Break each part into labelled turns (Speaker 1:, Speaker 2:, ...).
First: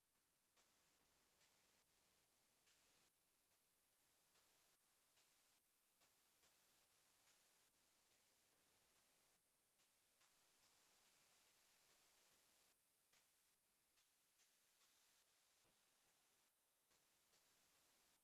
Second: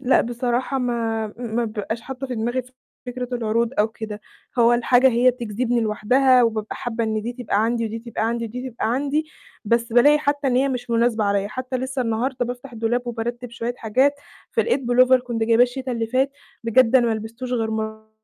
Speaker 1: لأ، بصراحة ما ما بيبقاش حاطّة في دماغي فِكرة العروض أو كده، هو الحاجة هي بتجذبني لوحدها، وبابقى حابّة إن دي تبقى عندي ودي تبقى عندي ودي تبقى عندي، بس بالاقي حتى إن هي مش مناسبة عليّا، حتى لِسّه النهارده بافتح الدولاب وبارتب شوية حاجات، فلقيت pullover كنت جايباه الشتا اللي فات، بجد أنا ما لبستوش غير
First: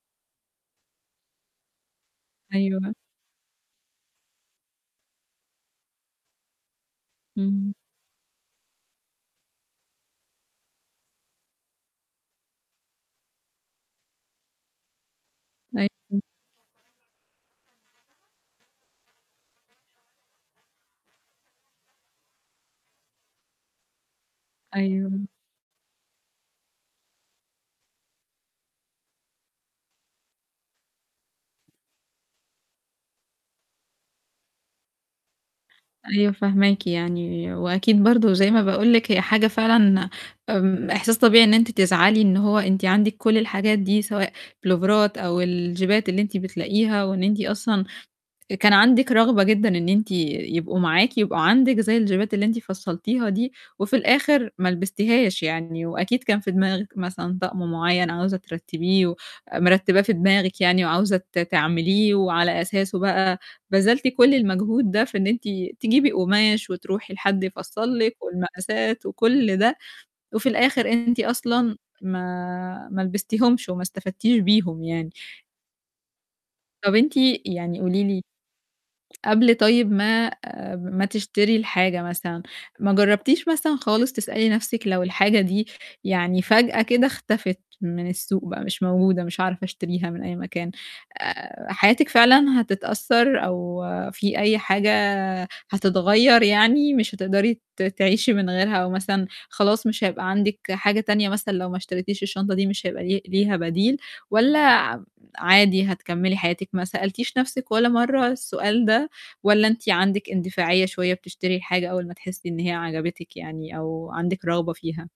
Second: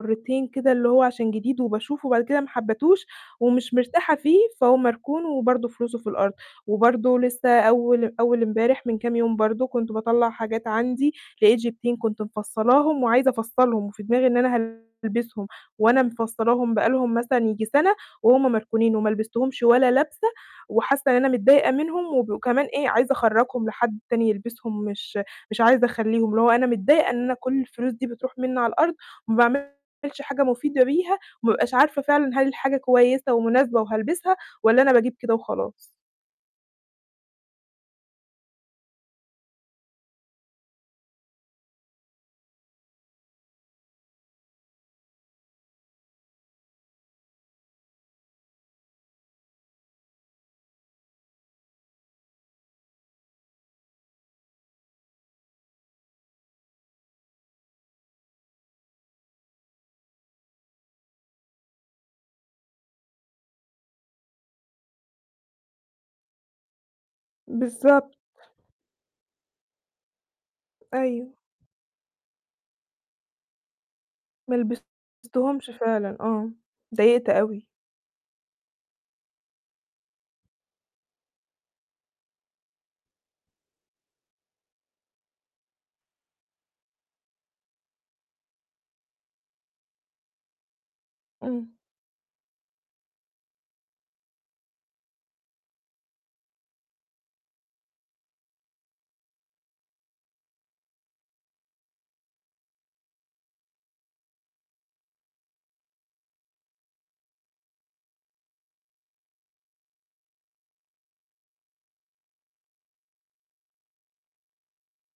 Speaker 1: مرتين كده، اللي هو عشان جديد وباشوفه، وبعد كده ما
Speaker 2: أيوه.
Speaker 1: حبتوش، ومش مرتاحة فيه، فهو مركون، وبرضه فلوسه في الأرض، وبرضه لِسّه
Speaker 2: إمم.
Speaker 1: أول أول إمبارح من كام يوم برضه كنت باطلّع حاجات عندي، لقيت جيبتين كنت مفصّلاهم، وعايزة أفصلهم، وفي دماغي إن أنا هالبسهم،
Speaker 2: أي
Speaker 1: وأنا
Speaker 2: إمم.
Speaker 1: مفصلاهم بقى لهم مثلًا ييجي سَنة، وهُم مركونين، وما لبستهمش ولا لبسة، وحاسّة إن أنا متضايقة منهم وب كمان إيه عايزة أخرجّهم لحد تاني يلبسهم، مش
Speaker 2: أيوه.
Speaker 1: مش عايزة أخليهم، اللي هو أنا متضايقة إن أنا كل الفلوس دي بتروح مِنّي على الأرض، وما باعملش حاجة مفيدة بيها، وما أبقاش عارفة فعلًا هل الحاجة كويسة ومناسبة وهالبسها، والّا أنا باجيب كده وخلاص.
Speaker 2: أيوه فاهماكِ يعني، وأكيد برضه زي ما باقول لِك هي حاجة فعلًا، إمم، إحساس طبيعي إن أنتِ تزعلي إن هو أنتِ عندِك كل الحاجات دي سواء بلوفارات أو الجيبات اللي أنتِ بتلاقيها، وإن أنتِ أصلًا كان عندِك رغبة جدًا إن أنتِ يبقوا معاكِ، يبقوا عندِك زي الجيبات اللي أنتِ فصّلتيها دي، وفي الآخر ما لبستيهاش يعني، وأكيد كان في دماغِك مثلًا طقم معيّن عاوزة ترتّبيه ومرتباه في دماغِك يعني وعاوزة ت تعمليه، وعلى أساسه بقى بذلتِ كل المجهود ده في إن أنتِ تجيبي قماش وتروحي لحد يفصّل
Speaker 1: بالضبط.
Speaker 2: لِك والمقاسات وكل ده، وفي الآخر أنتِ
Speaker 1: أيوه.
Speaker 2: أصلًا ما ما لبستيهمش وما استفدتيش
Speaker 1: ما
Speaker 2: بيهم يعني.
Speaker 1: لبستهمش فعلًا آه.
Speaker 2: طَب أنت
Speaker 1: اضايقت أوي.
Speaker 2: يعني قولِي لي قبل طيب ما ما تشتري الحاجة مثلًا، ما جرّبتيش مثلًا خالص تسألي نَفسِك لو الحاجة دي يعني فجأة كده اختفت من السوق بقى مش موجودة، مش هاعرف أشتريها من أي مكان، آآ،
Speaker 1: إمم.
Speaker 2: حياتِك فعلًا هتتأثّر أو في أي حاجة هتتغيّر يعني مش هتقدري ت تعيشي من غيرها، أو مثلًا خلاص مش هيبقى عندِك حاجة تانية مثلًا لو ما اشتريتيش الشنطة دي مش هيبقى لي ليها بديل؟ والّا عم عادي هتكملي حياتِك؟ ما سألتيش نَفْسِك ولا مَرّة السؤال ده؟ والّا أنتِ عندِك اندفاعية شوية بتشتري الحاجة أول ما تحسّي إن هي عجبتِك يعني أو عندِك رغبة فيها؟